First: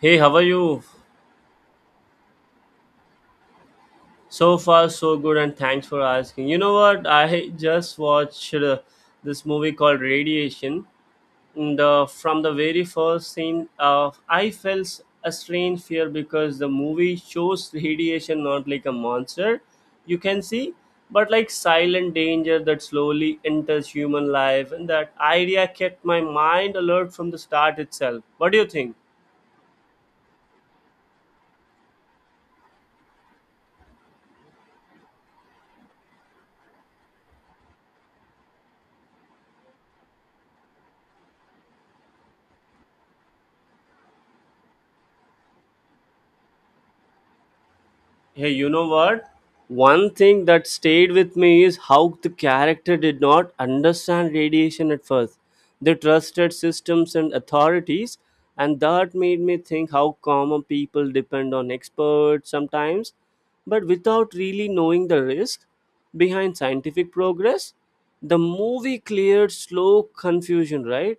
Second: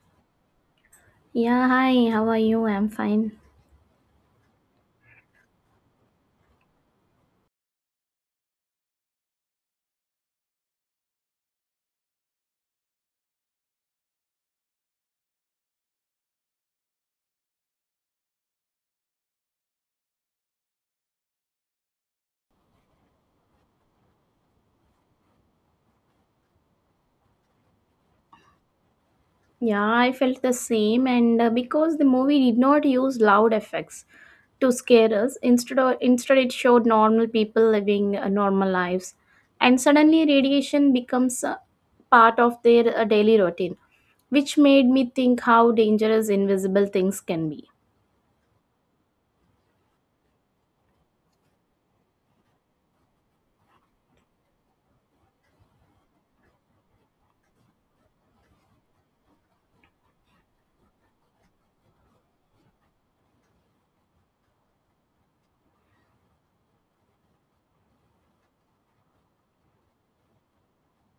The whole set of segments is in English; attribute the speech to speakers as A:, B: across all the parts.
A: Hey, how are you?
B: Yeah, hi, how are you? I'm fine.
A: So far, so good, and thanks for asking. You know what? I just watched this movie called Radiation. And from the very first scene, I felt a strange fear because the movie shows radiation not like a monster you can see, but like silent danger that slowly enters human life. And that idea kept my mind alert from the start itself. What do you think?
B: Yeah, I felt the same, and because the movie did not use loud effects to scare us. Instead, instead it showed normal people living normal lives, and suddenly radiation becomes part of their daily routine, which made me think how dangerous invisible things can be.
A: Hey, you know what? One thing that stayed with me is how the character did not understand radiation at first. They trusted systems and authorities, and that made me think how common people depend on experts sometimes, but without really knowing the risk behind scientific progress. The movie cleared slow confusion, right?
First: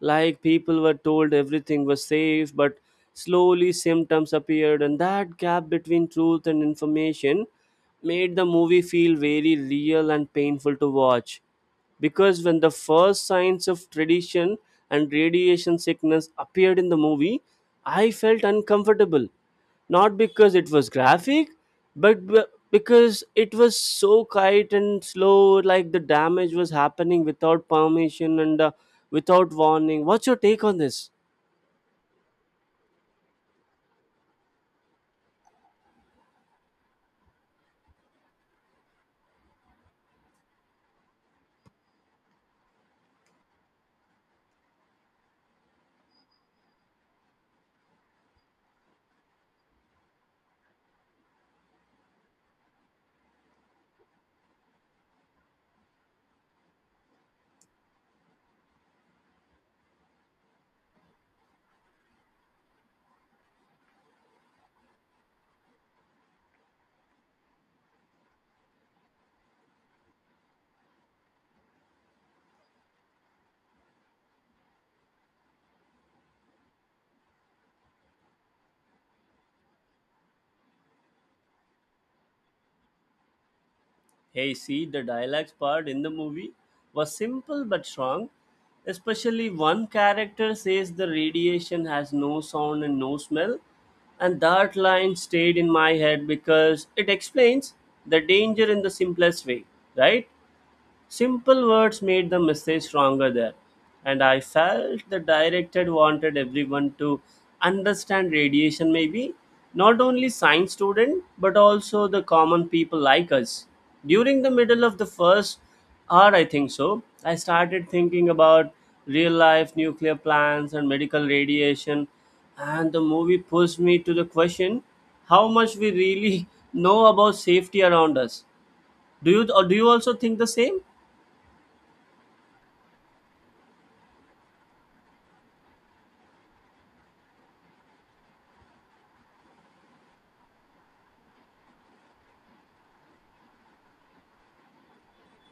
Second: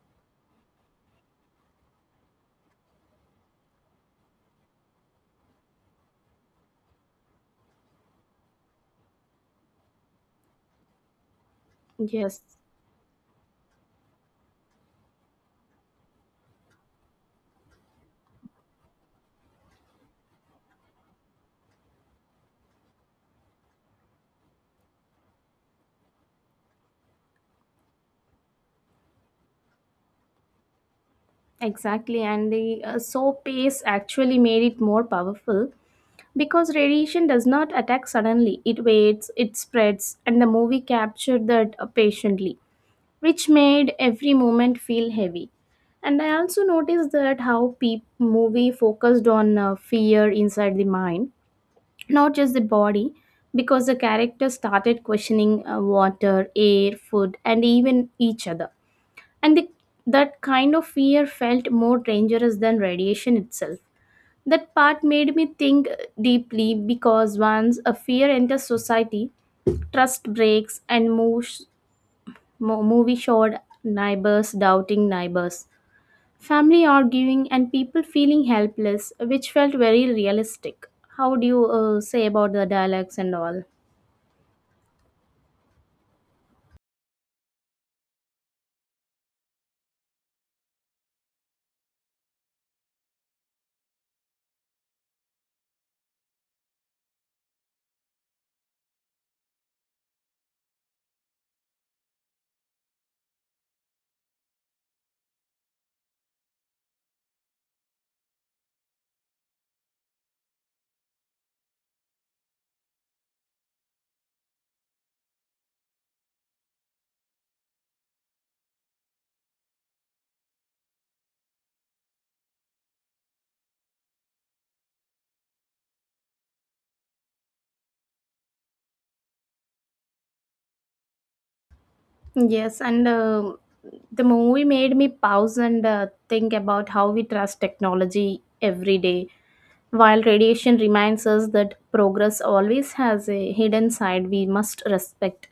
A: Like people were told everything was safe, but slowly symptoms appeared, and that gap between truth and information made the movie feel very real and painful to watch.
B: Yes,
A: Because when the first signs of tradition and radiation sickness appeared in the movie, I felt uncomfortable. Not because it was graphic, but because it was so quiet and slow like the damage was happening without permission and without warning. What's your take on this?
B: exactly, and the so pace actually made it more powerful. Because radiation does not attack suddenly, it waits, it spreads, and the movie captured that patiently, which made every moment feel heavy. And I also noticed that how movie focused on fear inside the mind, not just the body, because the character started questioning water, air, food, and even each other. And the, that kind of fear felt more dangerous than radiation itself. That part made me think deeply because once a fear enters society, trust breaks and moves. Mo- movie showed neighbors doubting neighbors, family arguing, and people feeling helpless, which felt very realistic. How do you say about the dialects and all?
A: Hey, see, the dialogues part in the movie was simple but strong. Especially one character says the radiation has no sound and no smell, and that line stayed in my head because it explains the danger in the simplest way, right? Simple words made the message stronger there, and I felt the director wanted everyone to understand radiation, maybe not only science student but also the common people like us. During the middle of the first hour, I think so, I started thinking about real life nuclear plants and medical radiation, and the movie pushed me to the question how much we really know about safety around us. Do you or do you also think the same?
B: Yes, and the movie made me pause and think about how we trust technology every day, while radiation reminds us that progress always has a hidden side we must respect.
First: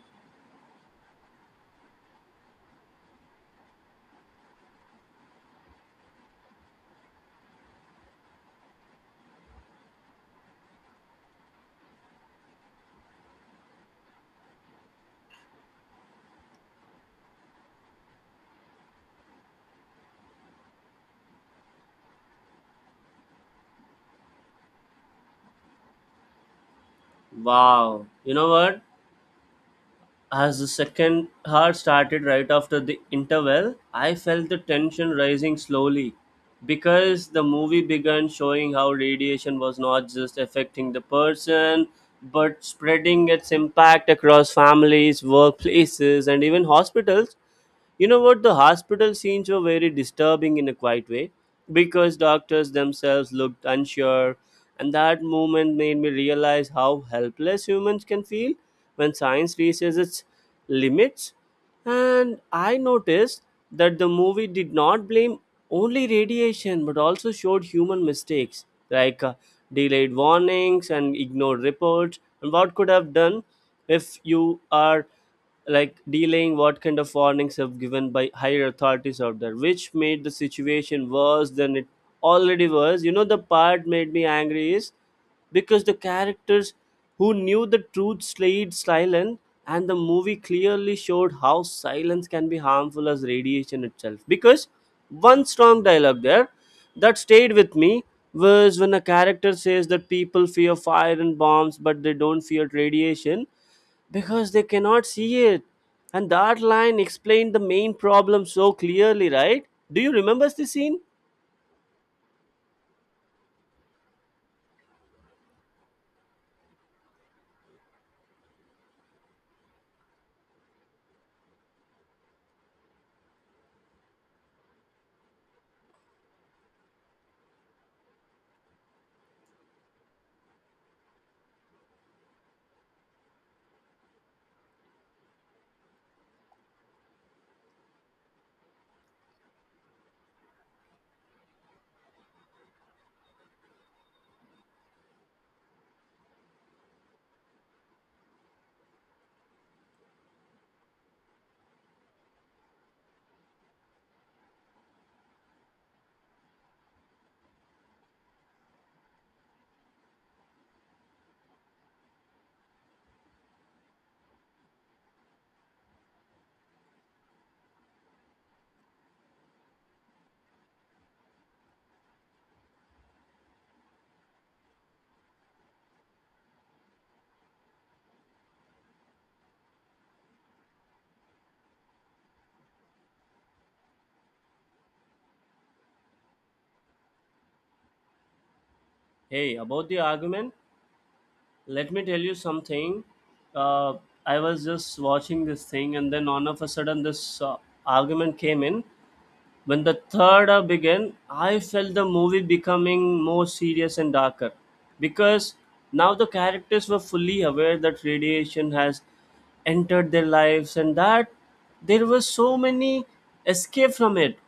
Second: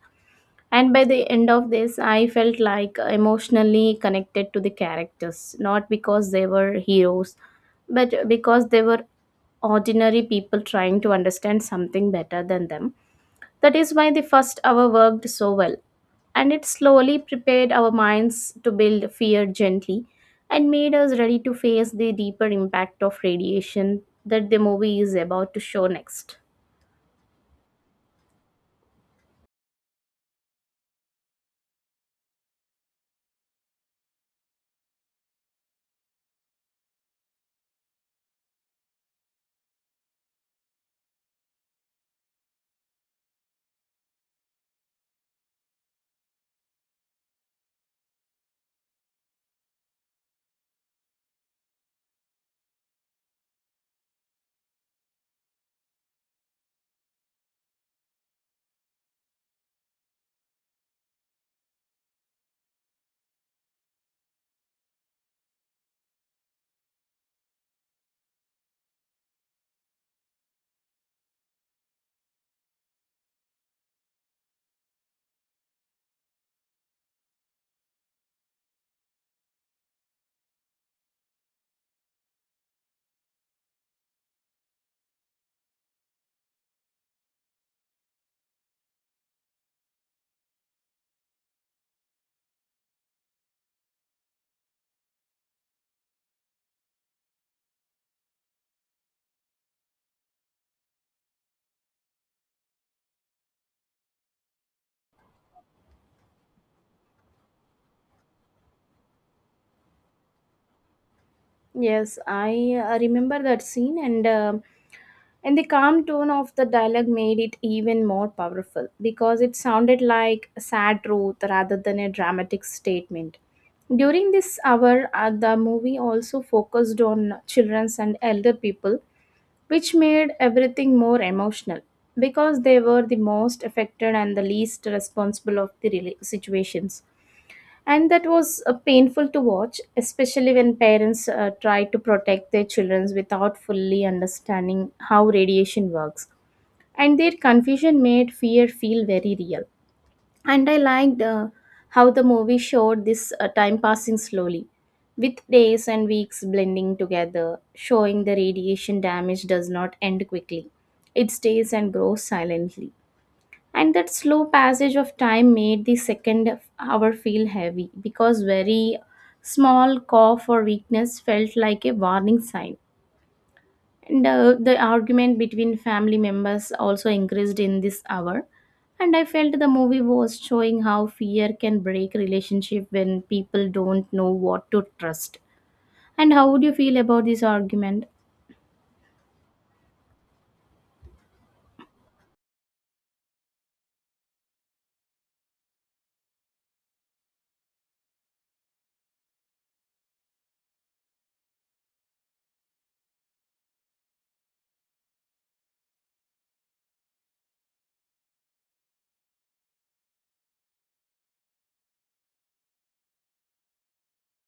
B: And by the end of this, I felt like emotionally connected to the characters, not because they were heroes, but because they were ordinary people trying to understand something better than them. That is why the first hour worked so well. And it slowly prepared our minds to build fear gently and made us ready to face the deeper impact of radiation that the movie is about to show next.
A: Wow. You know what? As the second half started right after the interval, I felt the tension rising slowly because the movie began showing how radiation was not just affecting the person but spreading its impact across families, workplaces, and even hospitals. You know what? The hospital scenes were very disturbing in a quiet way because doctors themselves looked unsure, and that moment made me realize how helpless humans can feel when science reaches its limits. And I noticed that the movie did not blame only radiation but also showed human mistakes like delayed warnings and ignored reports and what could have done if you are like delaying what kind of warnings have given by higher authorities out there, which made the situation worse than it already was. You know the part made me angry is because the characters who knew the truth stayed silent, and the movie clearly showed how silence can be harmful as radiation itself. Because one strong dialogue there that stayed with me was when a character says that people fear fire and bombs but they don't fear radiation because they cannot see it. And that line explained the main problem so clearly, right? Do you remember the scene?
B: Yes, I remember that scene, and the calm tone of the dialogue made it even more powerful because it sounded like a sad truth rather than a dramatic statement. During this hour, the movie also focused on childrens and elder people, which made everything more emotional because they were the most affected and the least responsible of the situations. And that was painful to watch, especially when parents try to protect their children without fully understanding how radiation works. And their confusion made fear feel very real. And I liked how the movie showed this time passing slowly, with days and weeks blending together, showing the radiation damage does not end quickly. It stays and grows silently. And that slow passage of time made the second hour feel heavy because very small cough or weakness felt like a warning sign. And the argument between family members also increased in this hour. And I felt the movie was showing how fear can break relationship when people don't know what to trust. And how would you feel about this argument?
A: Hey, about the argument, let me tell you something. Uh, I was just watching this thing, and then all of a sudden, this argument came in. When the third hour began, I felt the movie becoming more serious and darker because now the characters were fully aware that radiation has entered their lives and that there were so many escape from it,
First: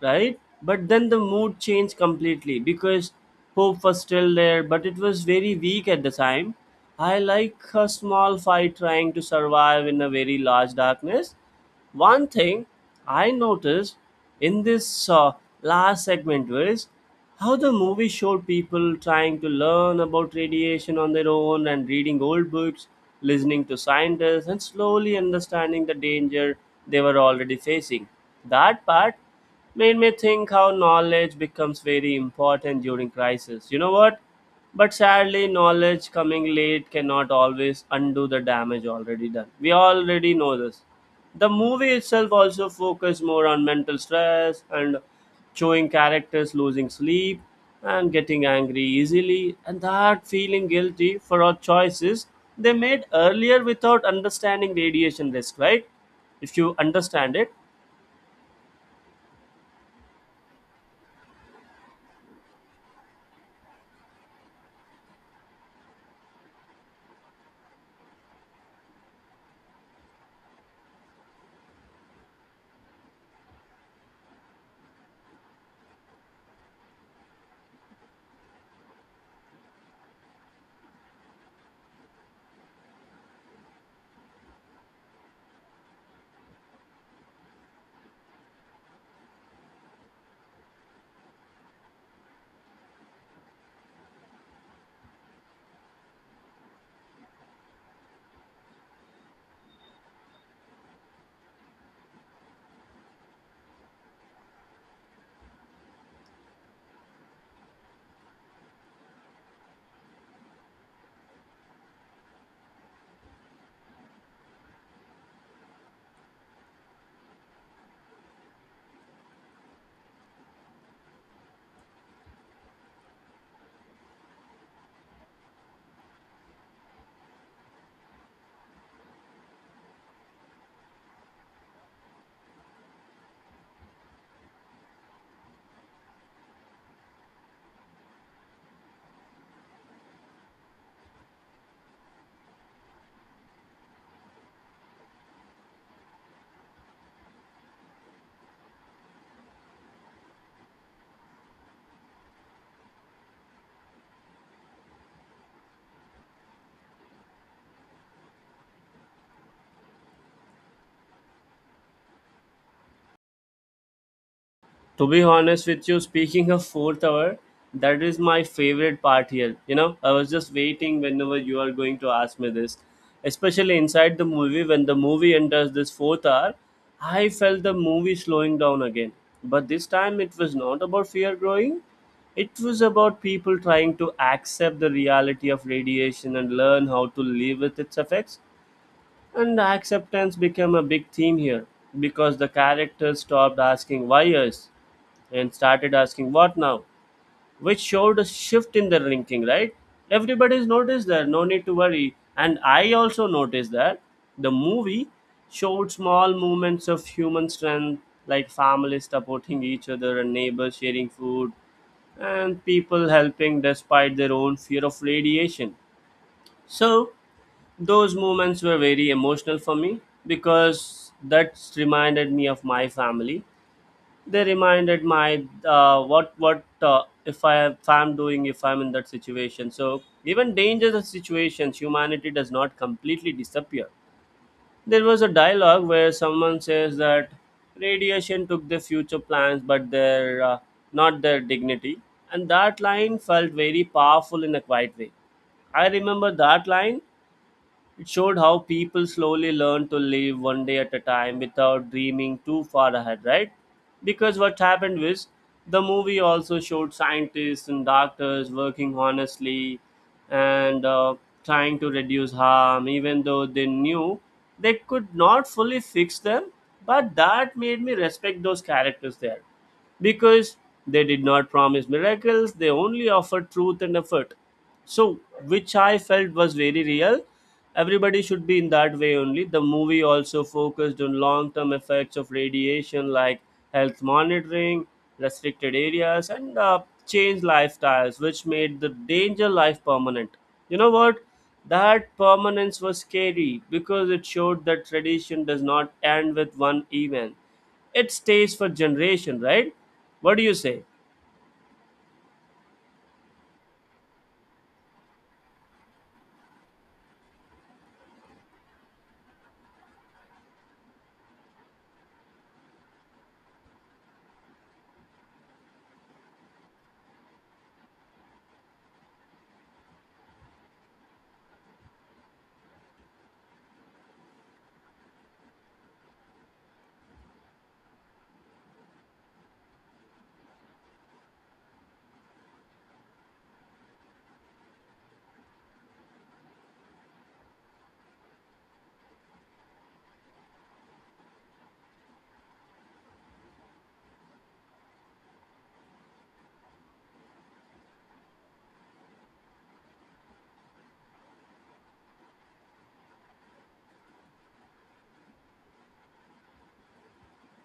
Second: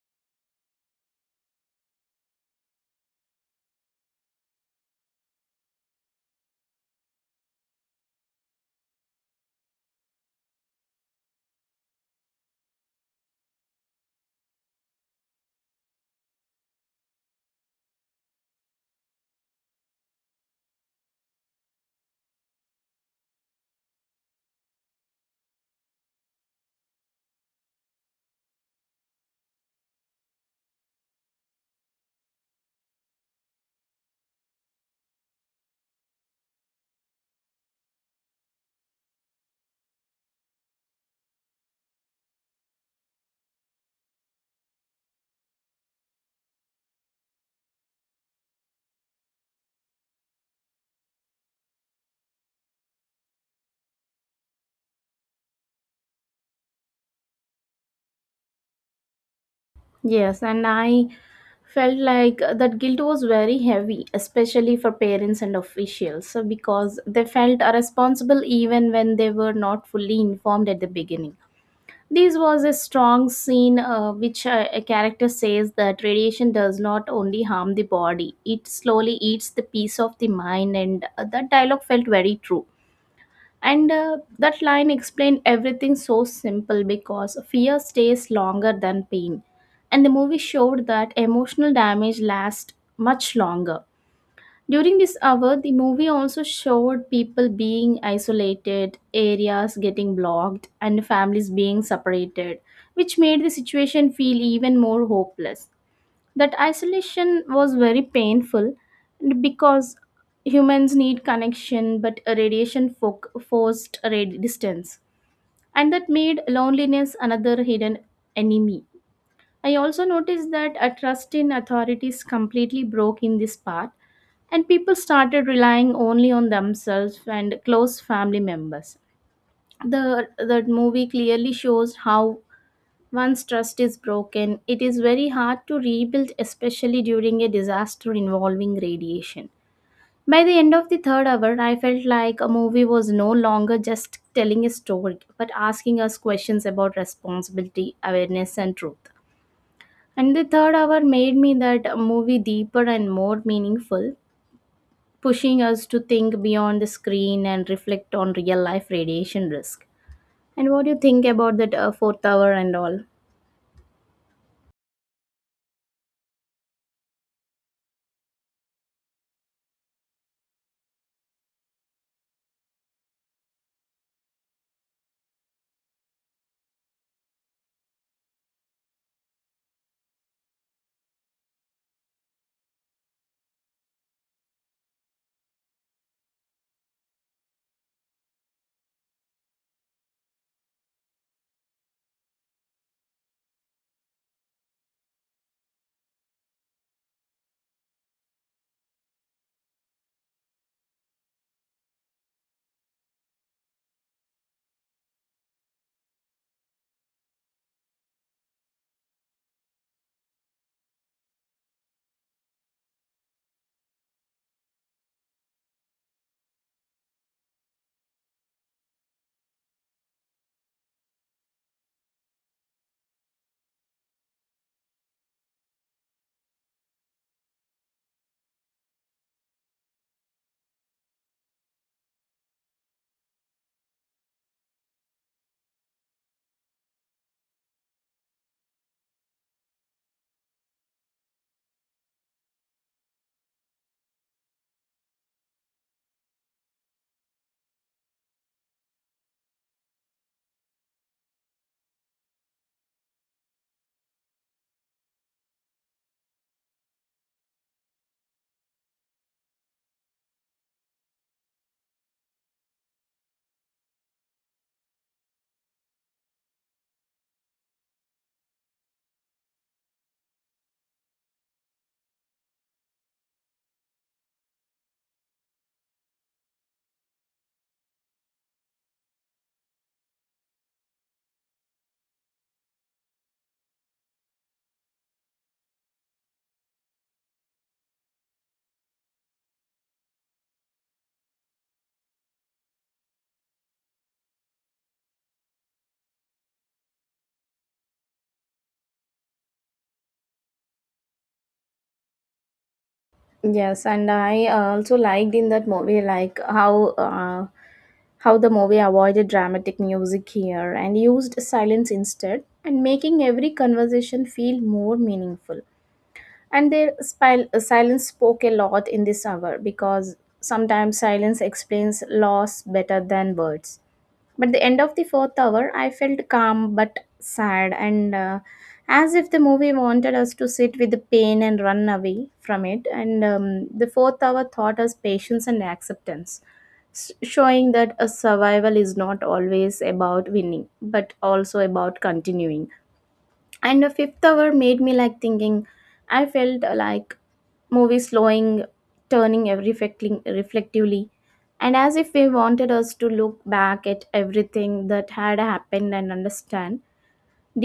A: right? But then the mood changed completely because hope was still there, but it was very weak at the time. I like a small fight trying to survive in a very large darkness. One thing I noticed in this last segment was how the movie showed people trying to learn about radiation on their own and reading old books, listening to scientists, and slowly understanding the danger they were already facing. That part made me think how knowledge becomes very important during crisis. You know what? But sadly, knowledge coming late cannot always undo the damage already done. We already know this. The movie itself also focused more on mental stress and showing characters losing sleep and getting angry easily and that feeling guilty for our choices they made earlier without understanding radiation risk, right? If you understand it,
B: Yes, and I felt like that guilt was very heavy, especially for parents and officials, so because they felt responsible even when they were not fully informed at the beginning. This was a strong scene which a character says that radiation does not only harm the body, it slowly eats the peace of the mind, and that dialogue felt very true and that line explained everything so simple because fear stays longer than pain. And the movie showed that emotional damage lasts much longer. During this hour, the movie also showed people being isolated, areas getting blocked, and families being separated, which made the situation feel even more hopeless. That isolation was very painful because humans need connection, but radiation forced distance, and that made loneliness another hidden enemy. I also noticed that a trust in authorities completely broke in this part, and people started relying only on themselves and close family members. The movie clearly shows how once trust is broken, it is very hard to rebuild, especially during a disaster involving radiation. By the end of the third hour, I felt like a movie was no longer just telling a story, but asking us questions about responsibility, awareness, and truth. And the third hour made me that movie deeper and more meaningful, pushing us to think beyond the screen and reflect on real life radiation risk. And what do you think about that fourth hour and all?
A: to be honest with you, speaking of fourth hour, that is my favorite part here. You know, I was just waiting whenever you are going to ask me this. Especially inside the movie, when the movie enters this fourth hour, I felt the movie slowing down again, but this time it was not about fear growing. It was about people trying to accept the reality of radiation and learn how to live with its effects. And acceptance became a big theme here because the characters stopped asking why us and started asking what now, which showed a shift in their thinking, right? Everybody's noticed that, no need to worry. And I also noticed that the movie showed small moments of human strength, like families supporting each other and neighbors sharing food and people helping despite their own fear of radiation. So, those moments were very emotional for me because that reminded me of my family. They reminded my what if I if I'm doing if I'm in that situation. So even dangerous situations, humanity does not completely disappear. There was a dialogue where someone says that radiation took their future plans, but their not their dignity, and that line felt very powerful in a quiet way. I remember that line. It showed how people slowly learn to live one day at a time without dreaming too far ahead, right? Because what happened was the movie also showed scientists and doctors working honestly and trying to reduce harm, even though they knew they could not fully fix them. But that made me respect those characters there because they did not promise miracles, they only offered truth and effort. So, which I felt was very real. Everybody should be in that way only. The movie also focused on long term effects of radiation like health monitoring, restricted areas, and changed lifestyles, which made the danger life permanent. You know what? That permanence was scary because it showed that tradition does not end with one event. It stays for generation, right? What do you say?
B: Yes, and I also liked in that movie like how the movie avoided dramatic music here and used silence instead, and making every conversation feel more meaningful. And their silence spoke a lot in this hour because sometimes silence explains loss better than words. But the end of the fourth hour, I felt calm but sad, and as if the movie wanted us to sit with the pain and run away from it. And the fourth hour taught us patience and acceptance, showing that a survival is not always about winning, but also about continuing. And the fifth hour made me like thinking. I felt like movie slowing, turning every reflecting reflectively, and as if they wanted us to look back at everything that had happened and understand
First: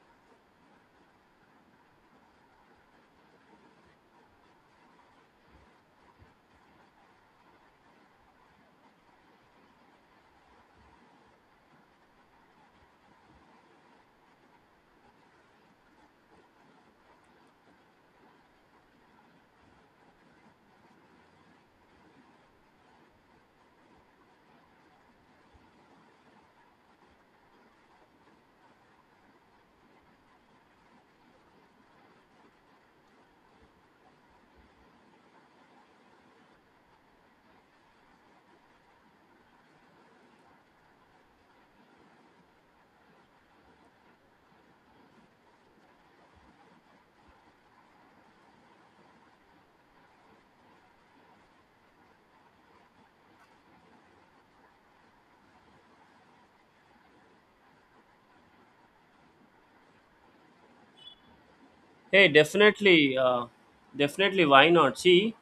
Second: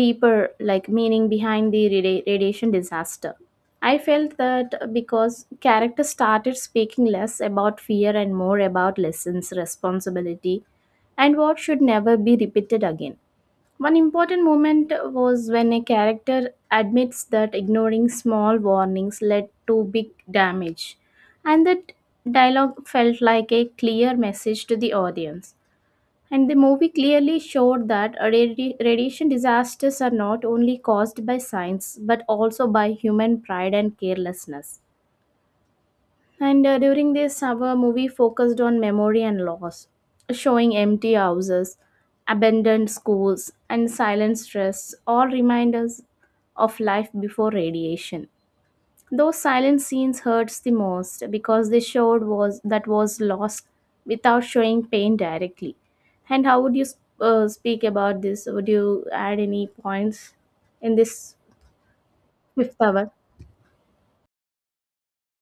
B: deeper like meaning behind the radiation disaster. I felt that because characters started speaking less about fear and more about lessons responsibility and what should never be repeated again. One important moment was when a character admits that ignoring small warnings led to big damage, and that dialogue felt like a clear message to the audience. And the movie clearly showed that radiation disasters are not only caused by science but also by human pride and carelessness. And during this, our movie focused on memory and loss, showing empty houses, abandoned schools, and silent stress, all reminders of life before radiation. Those silent scenes hurts the most because they showed was that was lost without showing pain directly. And how would you speak about this? Would you add any points in this
A: Hey,
B: fifth hour?
A: definitely, definitely, why not? See,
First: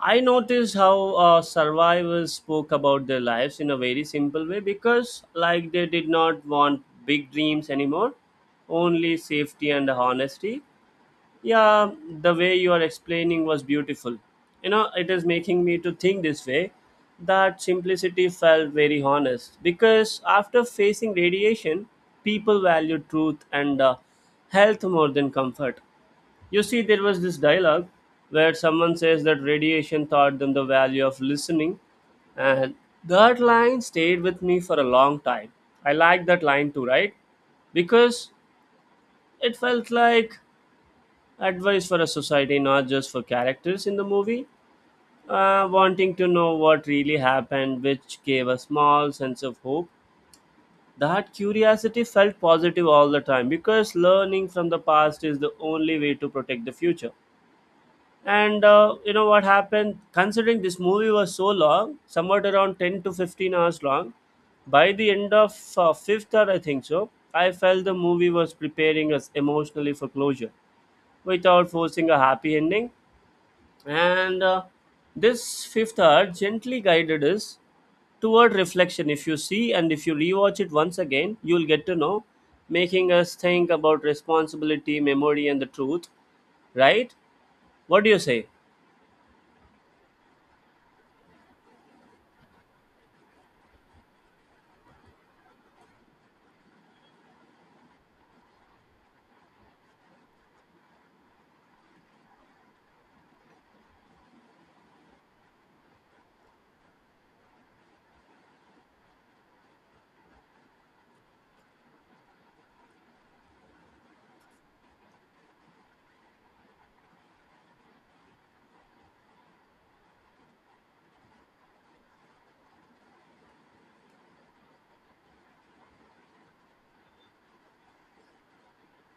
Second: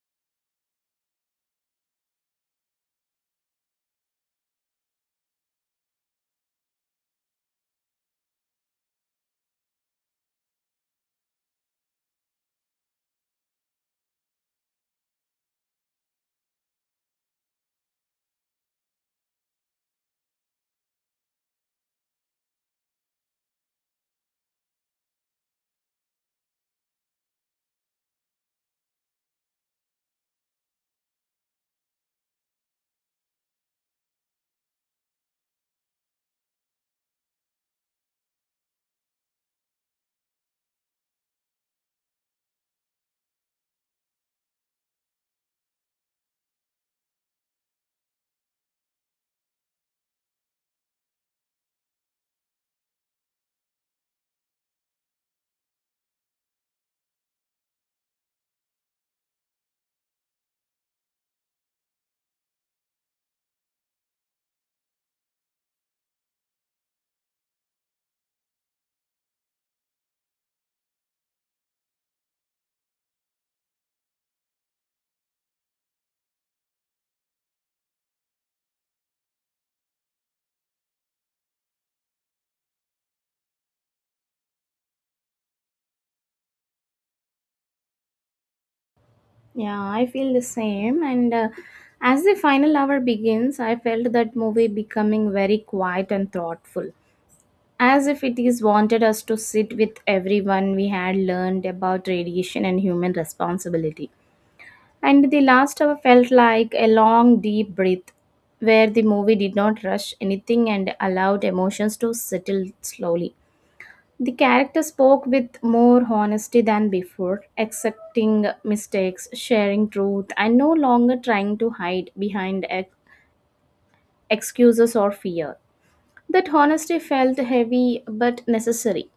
A: I noticed how survivors spoke about their lives in a very simple way because, like, they did not want big dreams anymore, only safety and honesty. Yeah, the way you are explaining was beautiful. You know, it is making me to think this way that simplicity felt very honest because after facing radiation, people value truth and health more than comfort. You see, there was this dialogue where someone says that radiation taught them the value of listening, and that line stayed with me for a long time. I like that line too, right? Because it felt like advice for a society, not just for characters in the movie, wanting to know what really happened, which gave a small sense of hope. That curiosity felt positive all the time because learning from the past is the only way to protect the future. And you know what happened? Considering this movie was so long, somewhat around 10 to 15 hours long, by the end of fifth hour, I think so, I felt the movie was preparing us emotionally for closure without forcing a happy ending. And this fifth hour gently guided us toward reflection. If you see and if you rewatch it once again, you'll get to know, making us think about responsibility, memory, and the truth, right? What do you say?
B: Yeah, I feel the same. And as the final hour begins, I felt that movie becoming very quiet and thoughtful, as if it is wanted us to sit with everyone we had learned about radiation and human responsibility. And the last hour felt like a long, deep breath, where the movie did not rush anything and allowed emotions to settle slowly. The character spoke with more honesty than before, accepting mistakes, sharing truth, and no longer trying to hide behind excuses or fear. That honesty felt heavy but necessary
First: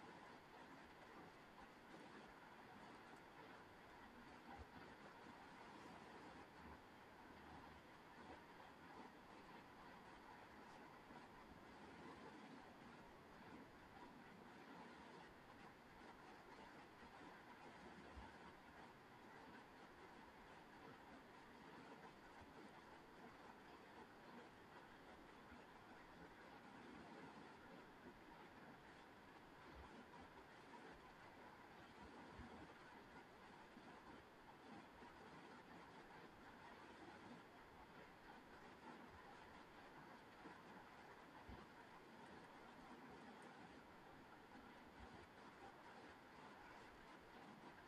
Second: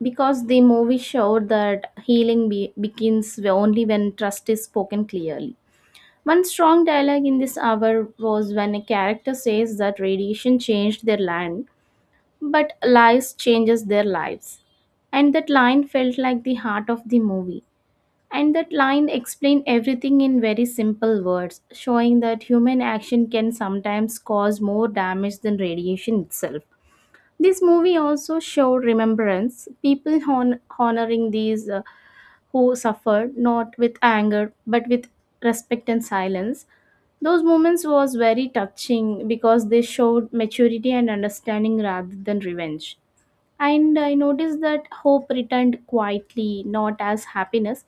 B: because the movie showed that healing begins only when trust is spoken clearly. One strong dialogue in this hour was when a character says that radiation changed their land but lies changes their lives, and that line felt like the heart of the movie. And that line explained everything in very simple words, showing that human action can sometimes cause more damage than radiation itself. This movie also showed remembrance, people honoring these who suffered, not with anger but with respect and silence. Those moments was very touching because they showed maturity and understanding rather than revenge. And I noticed that hope returned quietly, not as happiness,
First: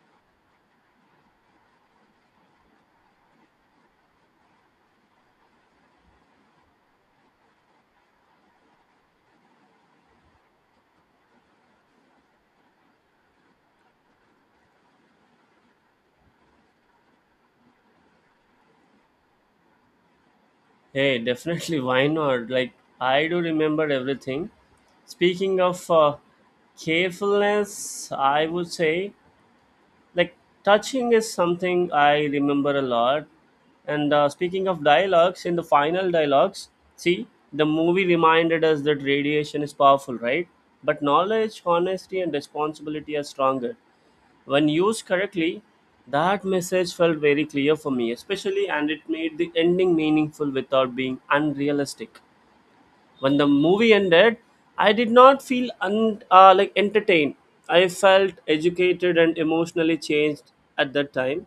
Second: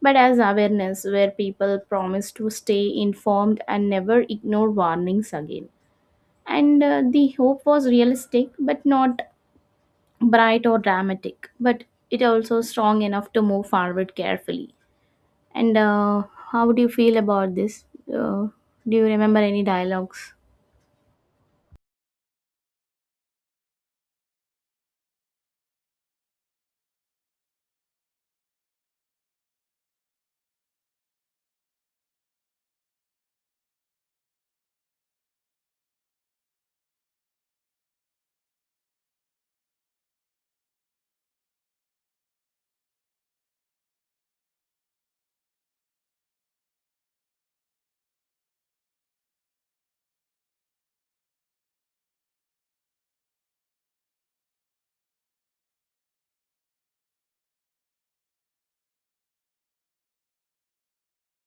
B: but as awareness, where people promised to stay informed and never ignore warnings again. And the hope was realistic, but not bright or dramatic, but it also strong enough to move forward carefully. And how do you feel about this? Do you remember any dialogues?
A: Hey, definitely, why not? Like, I do remember everything. Speaking of carefulness, I would say, like, touching is something I remember a lot. And speaking of dialogues, in the final dialogues, see, the movie reminded us that radiation is powerful, right? But knowledge, honesty, and responsibility are stronger. When used correctly, that message felt very clear for me, especially, and it made the ending meaningful without being unrealistic. When the movie ended, I did not feel like entertained. I felt educated and emotionally changed at that time.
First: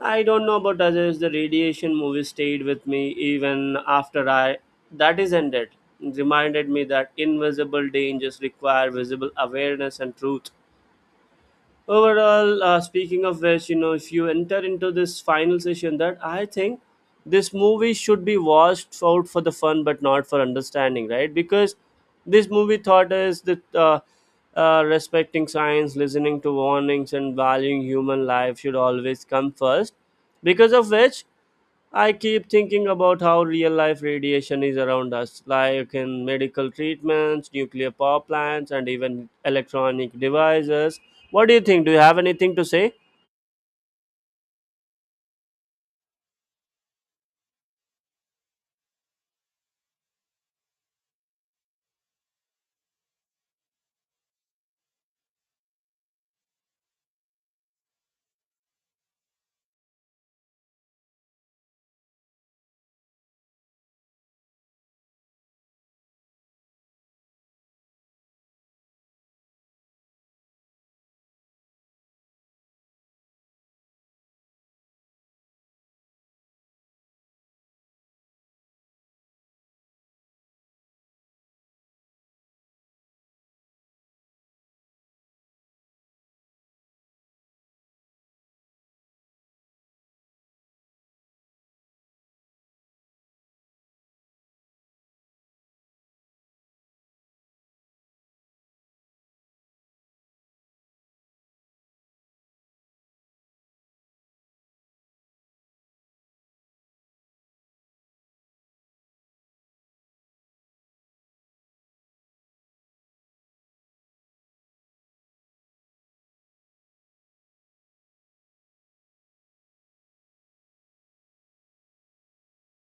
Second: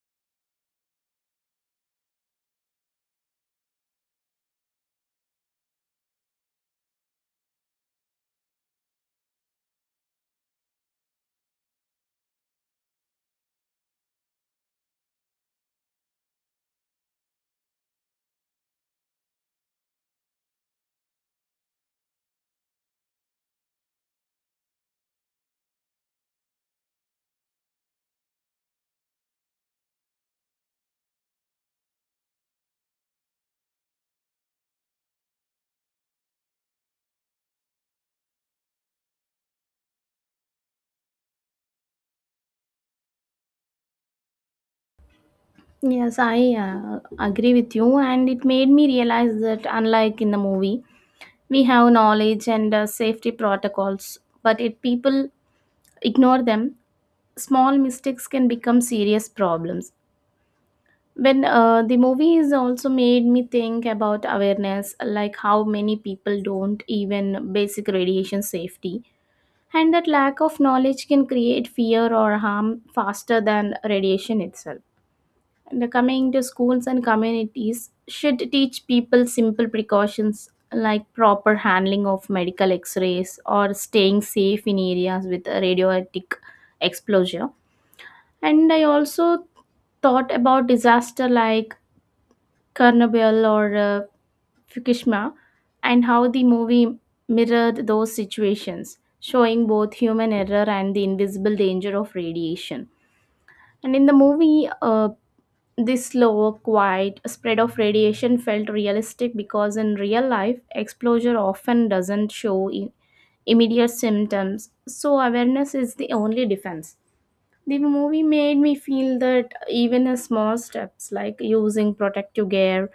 A: I don't know about others. The radiation movie stayed with me even after I that is ended. It reminded me that invisible dangers require visible awareness and truth overall. Speaking of which, if you enter into this final session, that I think this movie should be watched out for the fun but not for understanding, right? Because this movie thought is that respecting science, listening to warnings, and valuing human life should always come first, because of which I keep thinking about how real life radiation is around us, like in medical treatments, nuclear power plants, and even electronic devices. What do you think? Do you have anything to say?
B: Yes, I agree with you, and it made me realize that unlike in the movie, we have knowledge and safety protocols, but if people ignore them, small mistakes can become serious problems. When the movie is also made me think about awareness, like how many people don't even basic radiation safety, and that lack of knowledge can create fear or harm faster than radiation itself. The coming to schools and communities should teach people simple precautions like proper handling of medical x-rays or staying safe in areas with a radioactive exposure. And I also thought about disaster like Chernobyl or Fukushima, and how the movie mirrored those situations, showing both human error and the invisible danger of radiation. And in the movie this slow, quiet spread of radiation felt realistic because in real life, exposure often doesn't show immediate symptoms, so awareness is the only defense. The movie made me feel that even a small steps like using protective gear,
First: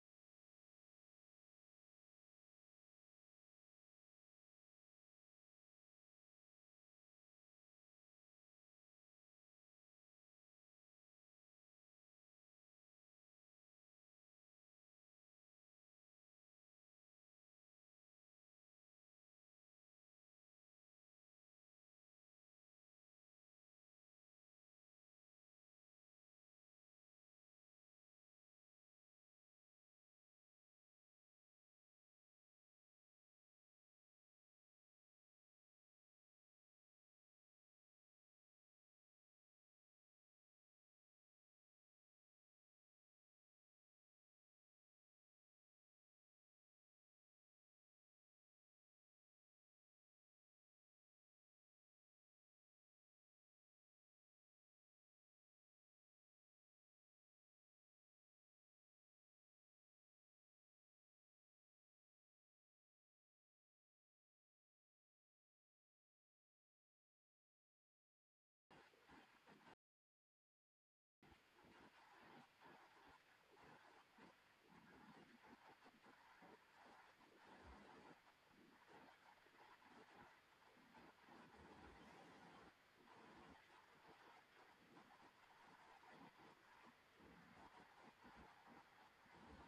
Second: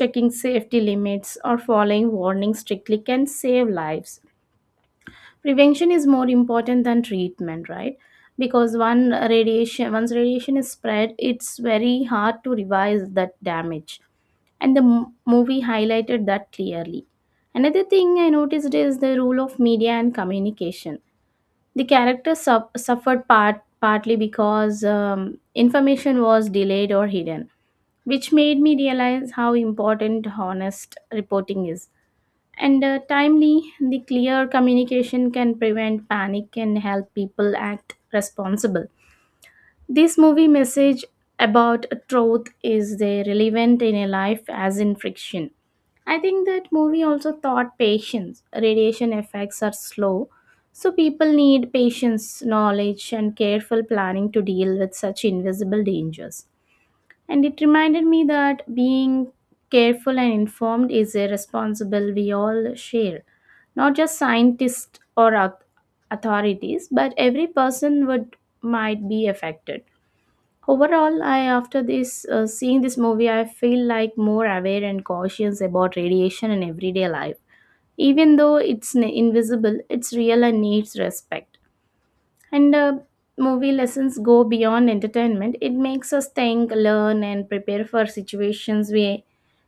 B: checking safety limits, or following warnings strictly can save lives. Prevention is more important than treatment, right? Because one radiation once radiation is spread, it's very hard to revise that damage. And the movie highlighted that clearly. Another thing I noticed is the role of media and communication. The characters suffered partly because information was delayed or hidden, which made me realize how important honest reporting is. And timely, the clear communication can prevent panic and help people act responsible. This movie message about truth is relevant in a life as in friction. I think that movie also taught patience. Radiation effects are slow, so people need patience, knowledge, and careful planning to deal with such invisible dangers. And it reminded me that being careful and informed is a responsible we all share, not just scientists or authorities, but every person would might be affected. Overall, I after this seeing this movie, I feel like more aware and cautious about radiation in everyday life. Even though it's invisible, it's real and needs respect. And Movie lessons go beyond entertainment. It makes us think, learn, and prepare for situations we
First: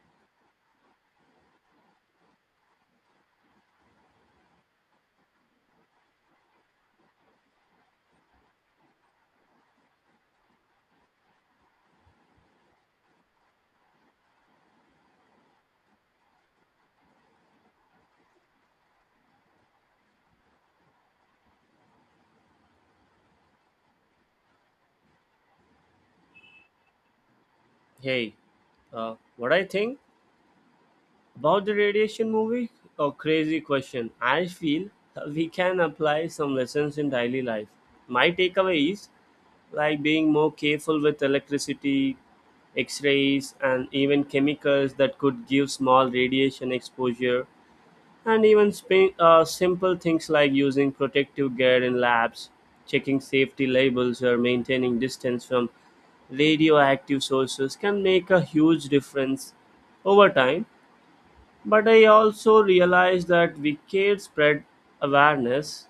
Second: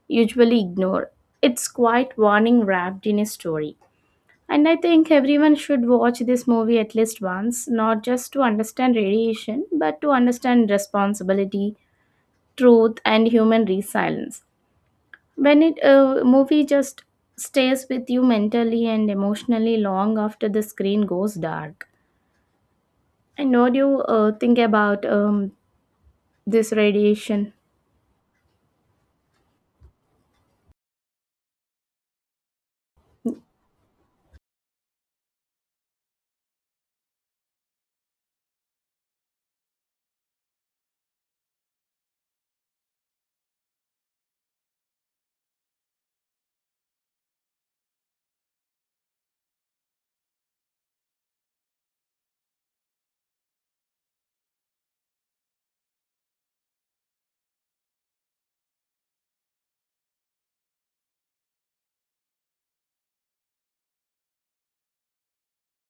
B: usually ignore. It's quite warning wrapped in a story. And I think everyone should watch this movie at least once, not just to understand radiation, but to understand responsibility, truth, and human resilience. When it a movie just stays with you mentally and emotionally long after the screen goes dark. And what do you think about this radiation.
A: Hey, what I think about the radiation movie? A crazy question. I feel we can apply some lessons in daily life. My takeaway is like being more careful with electricity, x rays, and even chemicals that could give small radiation exposure. And even simple things like using protective gear in labs, checking safety labels, or maintaining distance from radioactive sources can make a huge difference over time. But I also realize that we can spread awareness,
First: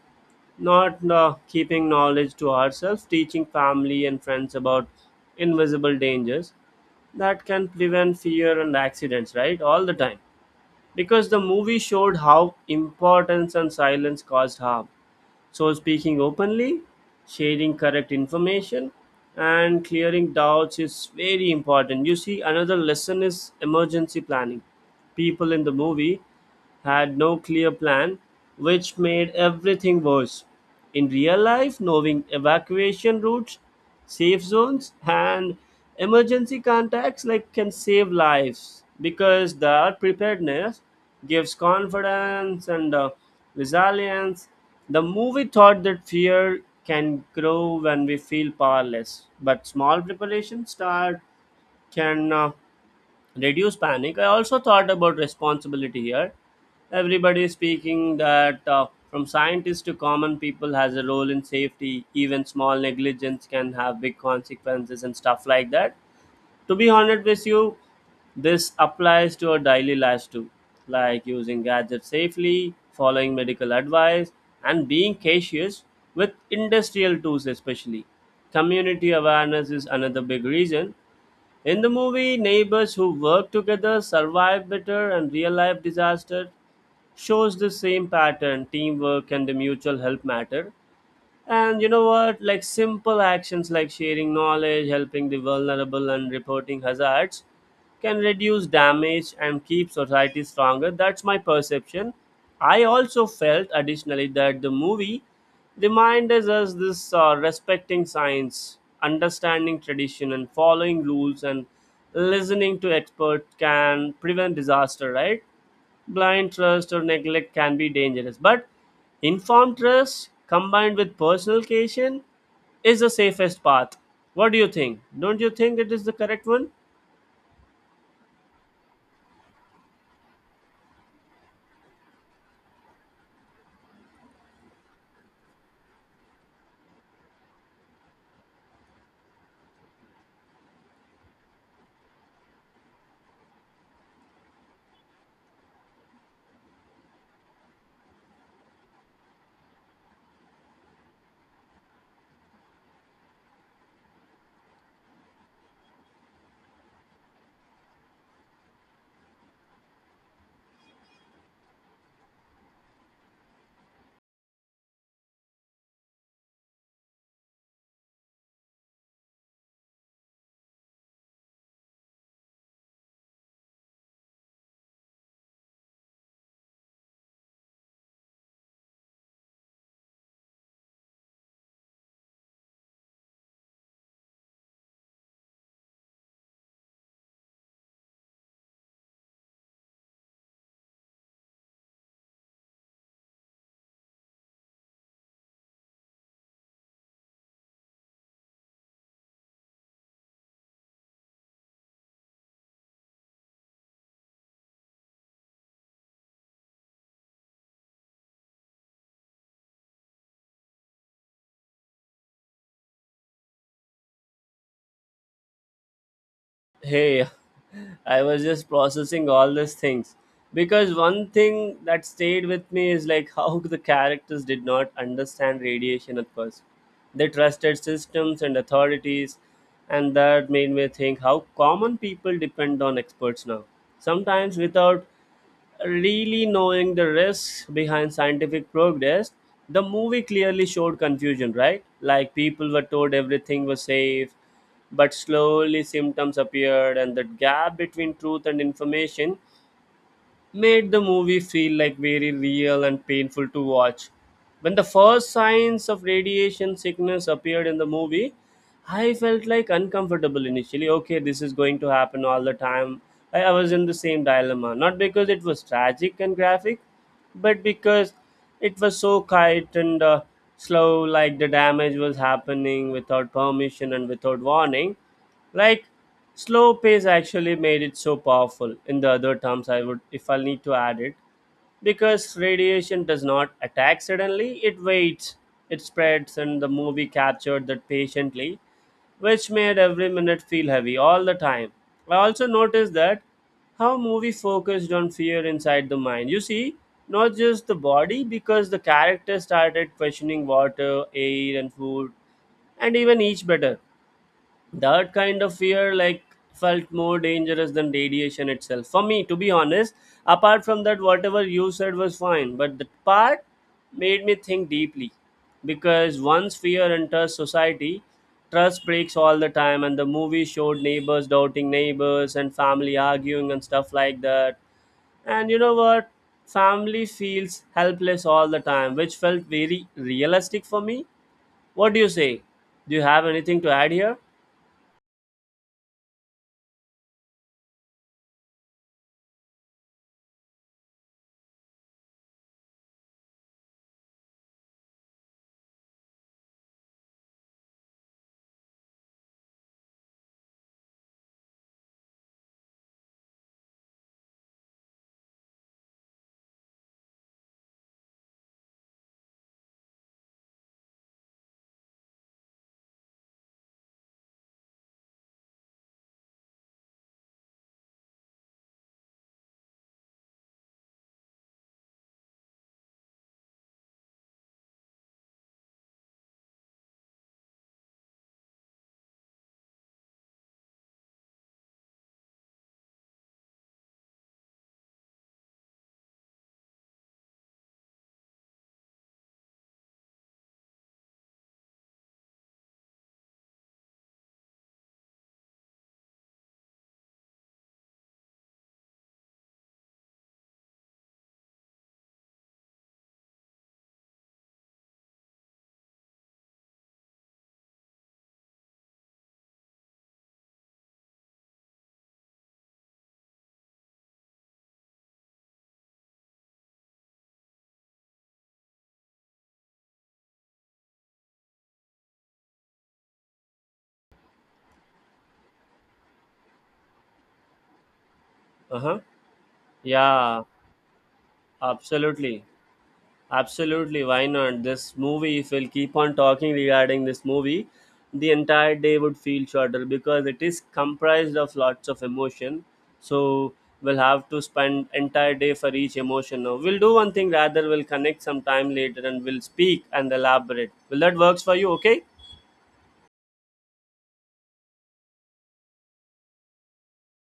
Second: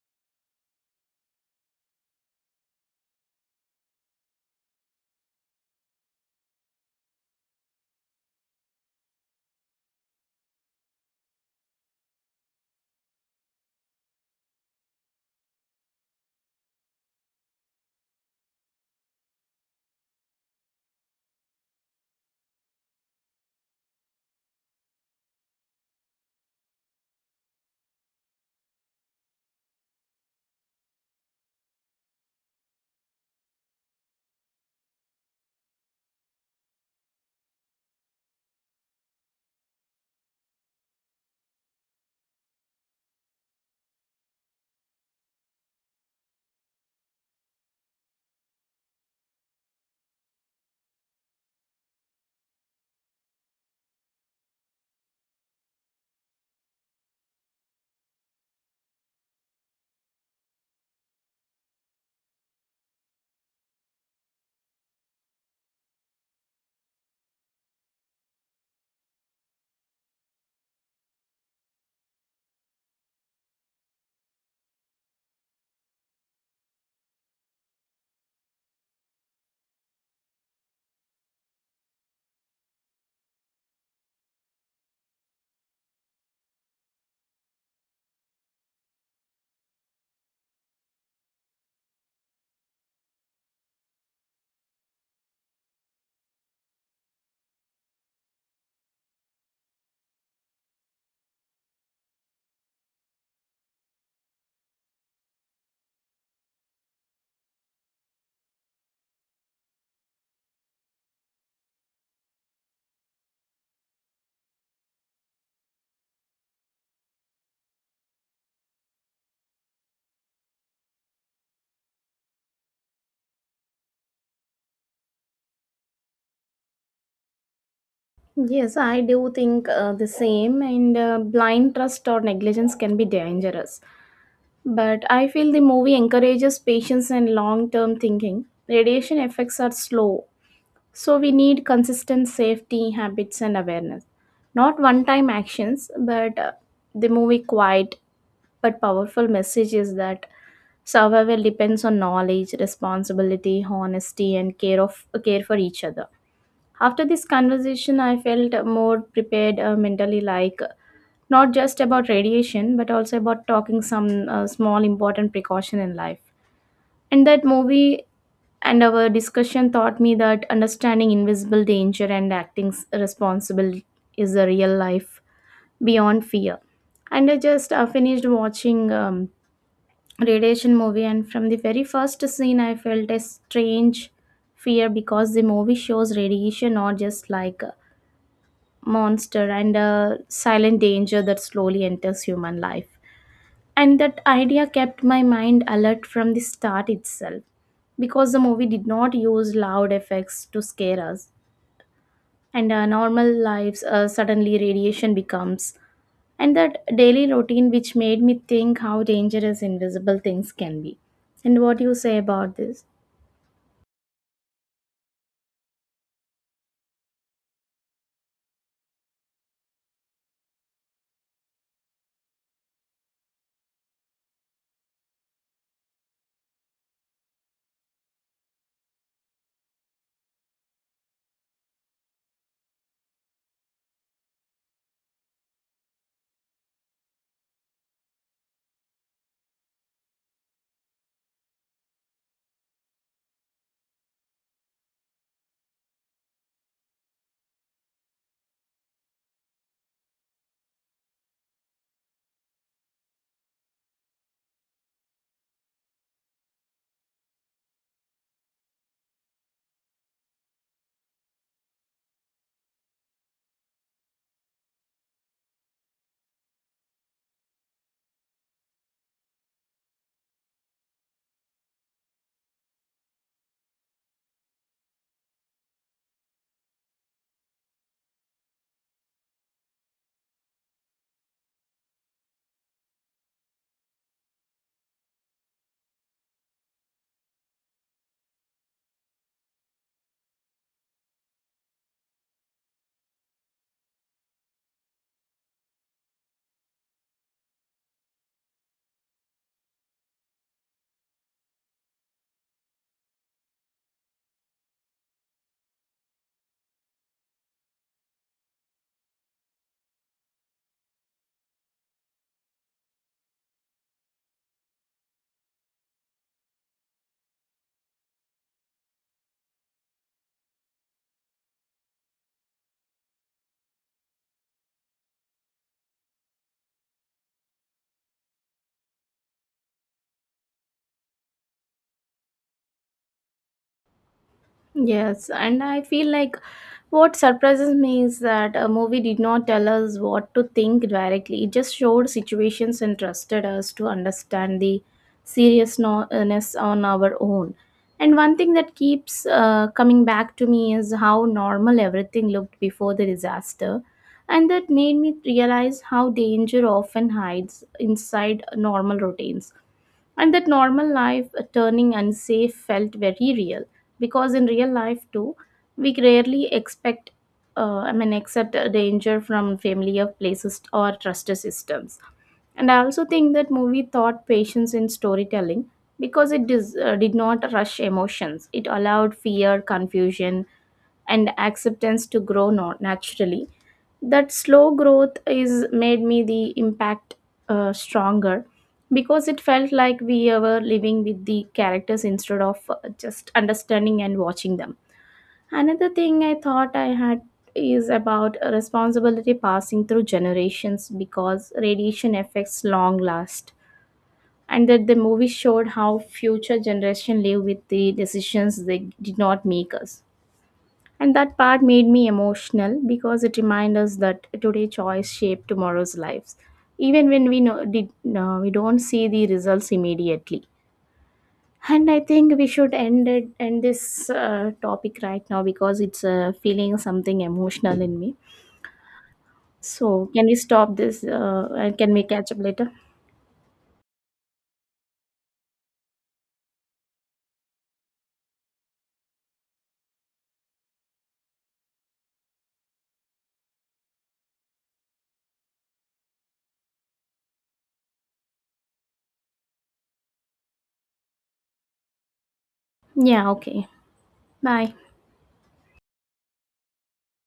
A: not keeping knowledge to ourselves, teaching family and friends about invisible dangers that can prevent fear and accidents, right? All the time. Because the movie showed how importance and silence caused harm. So, speaking openly, sharing correct information, and clearing doubts is very important. You see, another lesson is emergency planning. People in the movie had no clear plan, which made everything worse. In real life, knowing evacuation routes, safe zones, and emergency contacts like can save lives, because that preparedness gives confidence and resilience. The movie thought that fear can grow when we feel powerless, but small preparation start can reduce panic. I also thought about responsibility here. Everybody is speaking that from scientists to common people has a role in safety. Even small negligence can have big consequences and stuff like that. To be honest with you, this applies to our daily lives too, like using gadgets safely, following medical advice, and being cautious with industrial tools especially. Community awareness is another big reason. In the movie, neighbors who work together survive better, and real life disaster shows the same pattern. Teamwork and the mutual help matter. And you know what? Like simple actions like sharing knowledge, helping the vulnerable, and reporting hazards can reduce damage and keep society stronger. That's my perception. I also felt additionally that the movie reminded us this respecting science, understanding tradition, and following rules and listening to experts can prevent disaster, right? Blind trust or neglect can be dangerous, but informed trust combined with personal caution is the safest path. What do you think? Don't you think it is the correct one?
B: Yes, I do think the same, and blind trust or negligence can be dangerous. But I feel the movie encourages patience and long term thinking. Radiation effects are slow, so we need consistent safety habits and awareness. Not one time actions, but the movie quiet but powerful message is that survival depends on knowledge, responsibility, honesty, and care of care for each other. After this conversation, I felt more prepared mentally, like not just about radiation, but also about talking some small important precaution in life. And that movie and our discussion taught me that understanding invisible danger and acting responsible is a real life beyond fear. And I just finished watching radiation movie, and from the very first scene, I felt a strange fear because the movie shows radiation not just like monster and a silent danger that slowly enters human life. And that idea kept my mind alert from the start itself because the movie did not use loud effects to scare us. And our normal lives suddenly radiation becomes, and that daily routine which made me think how dangerous invisible things can be. And what do you say about this?
A: Hey, I was just processing all these things, because one thing that stayed with me is like how the characters did not understand radiation at first. They trusted systems and authorities, and that made me think how common people depend on experts now, sometimes without really knowing the risks behind scientific progress. The movie clearly showed confusion, right? Like people were told everything was safe, but slowly symptoms appeared, and the gap between truth and information made the movie feel like very real and painful to watch. When the first signs of radiation sickness appeared in the movie, I felt like uncomfortable initially. Okay, this is going to happen all the time. I was in the same dilemma, not because it was tragic and graphic, but because it was so quiet and slow, like the damage was happening without permission and without warning, like slow pace actually made it so powerful in the other terms, I would if I'll need to add it. Because radiation does not attack suddenly, it waits, it spreads, and the movie captured that patiently, which made every minute feel heavy all the time. I also noticed that how movie focused on fear inside the mind, you see, not just the body, because the character started questioning water, air, and food, and even each better. That kind of fear like felt more dangerous than radiation itself for me, to be honest. Apart from that, whatever you said was fine, but that part made me think deeply, because once fear enters society, trust breaks all the time, and the movie showed neighbors doubting neighbors and family arguing and stuff like that. And you know what? Family feels helpless all the time, which felt very realistic for me. What do you say? Do you have anything to add here?
B: Yes, and I feel like what surprises me is that a movie did not tell us what to think directly. It just showed situations and trusted us to understand the seriousness on our own. And one thing that keeps coming back to me is how normal everything looked before the disaster. And that made me realize how danger often hides inside normal routines, and that normal life turning unsafe felt very real because in real life too we rarely expect I mean accept a danger from familiar places or trusted systems. And I also think that movie taught patience in storytelling because it did not rush emotions. It allowed fear, confusion, and acceptance to grow naturally. That slow growth is made me the impact stronger because it felt like we were living with the characters instead of just understanding and watching them. Another thing I thought I had is about a responsibility passing through generations because radiation effects long last, and that the movie showed how future generation live with the decisions they did not make us. And that part made me emotional because it reminds us that today choice shape tomorrow's lives, even when we know did no, we don't see the results immediately. And I think we should end it, end this topic right now because it's feeling something emotional in me.
A: Uh-huh.
B: So can we
A: Yeah,
B: stop this? And can we catch up
A: absolutely.
B: later?
A: Absolutely. Why not? This movie, if we'll keep on talking regarding this movie, the entire day would feel shorter because it is comprised of lots of emotion. So we'll have to spend entire day for each emotion now. We'll do one thing rather, we'll connect some time later and we'll speak and elaborate. Will that works for you? Okay?
B: Yeah. Okay. Bye.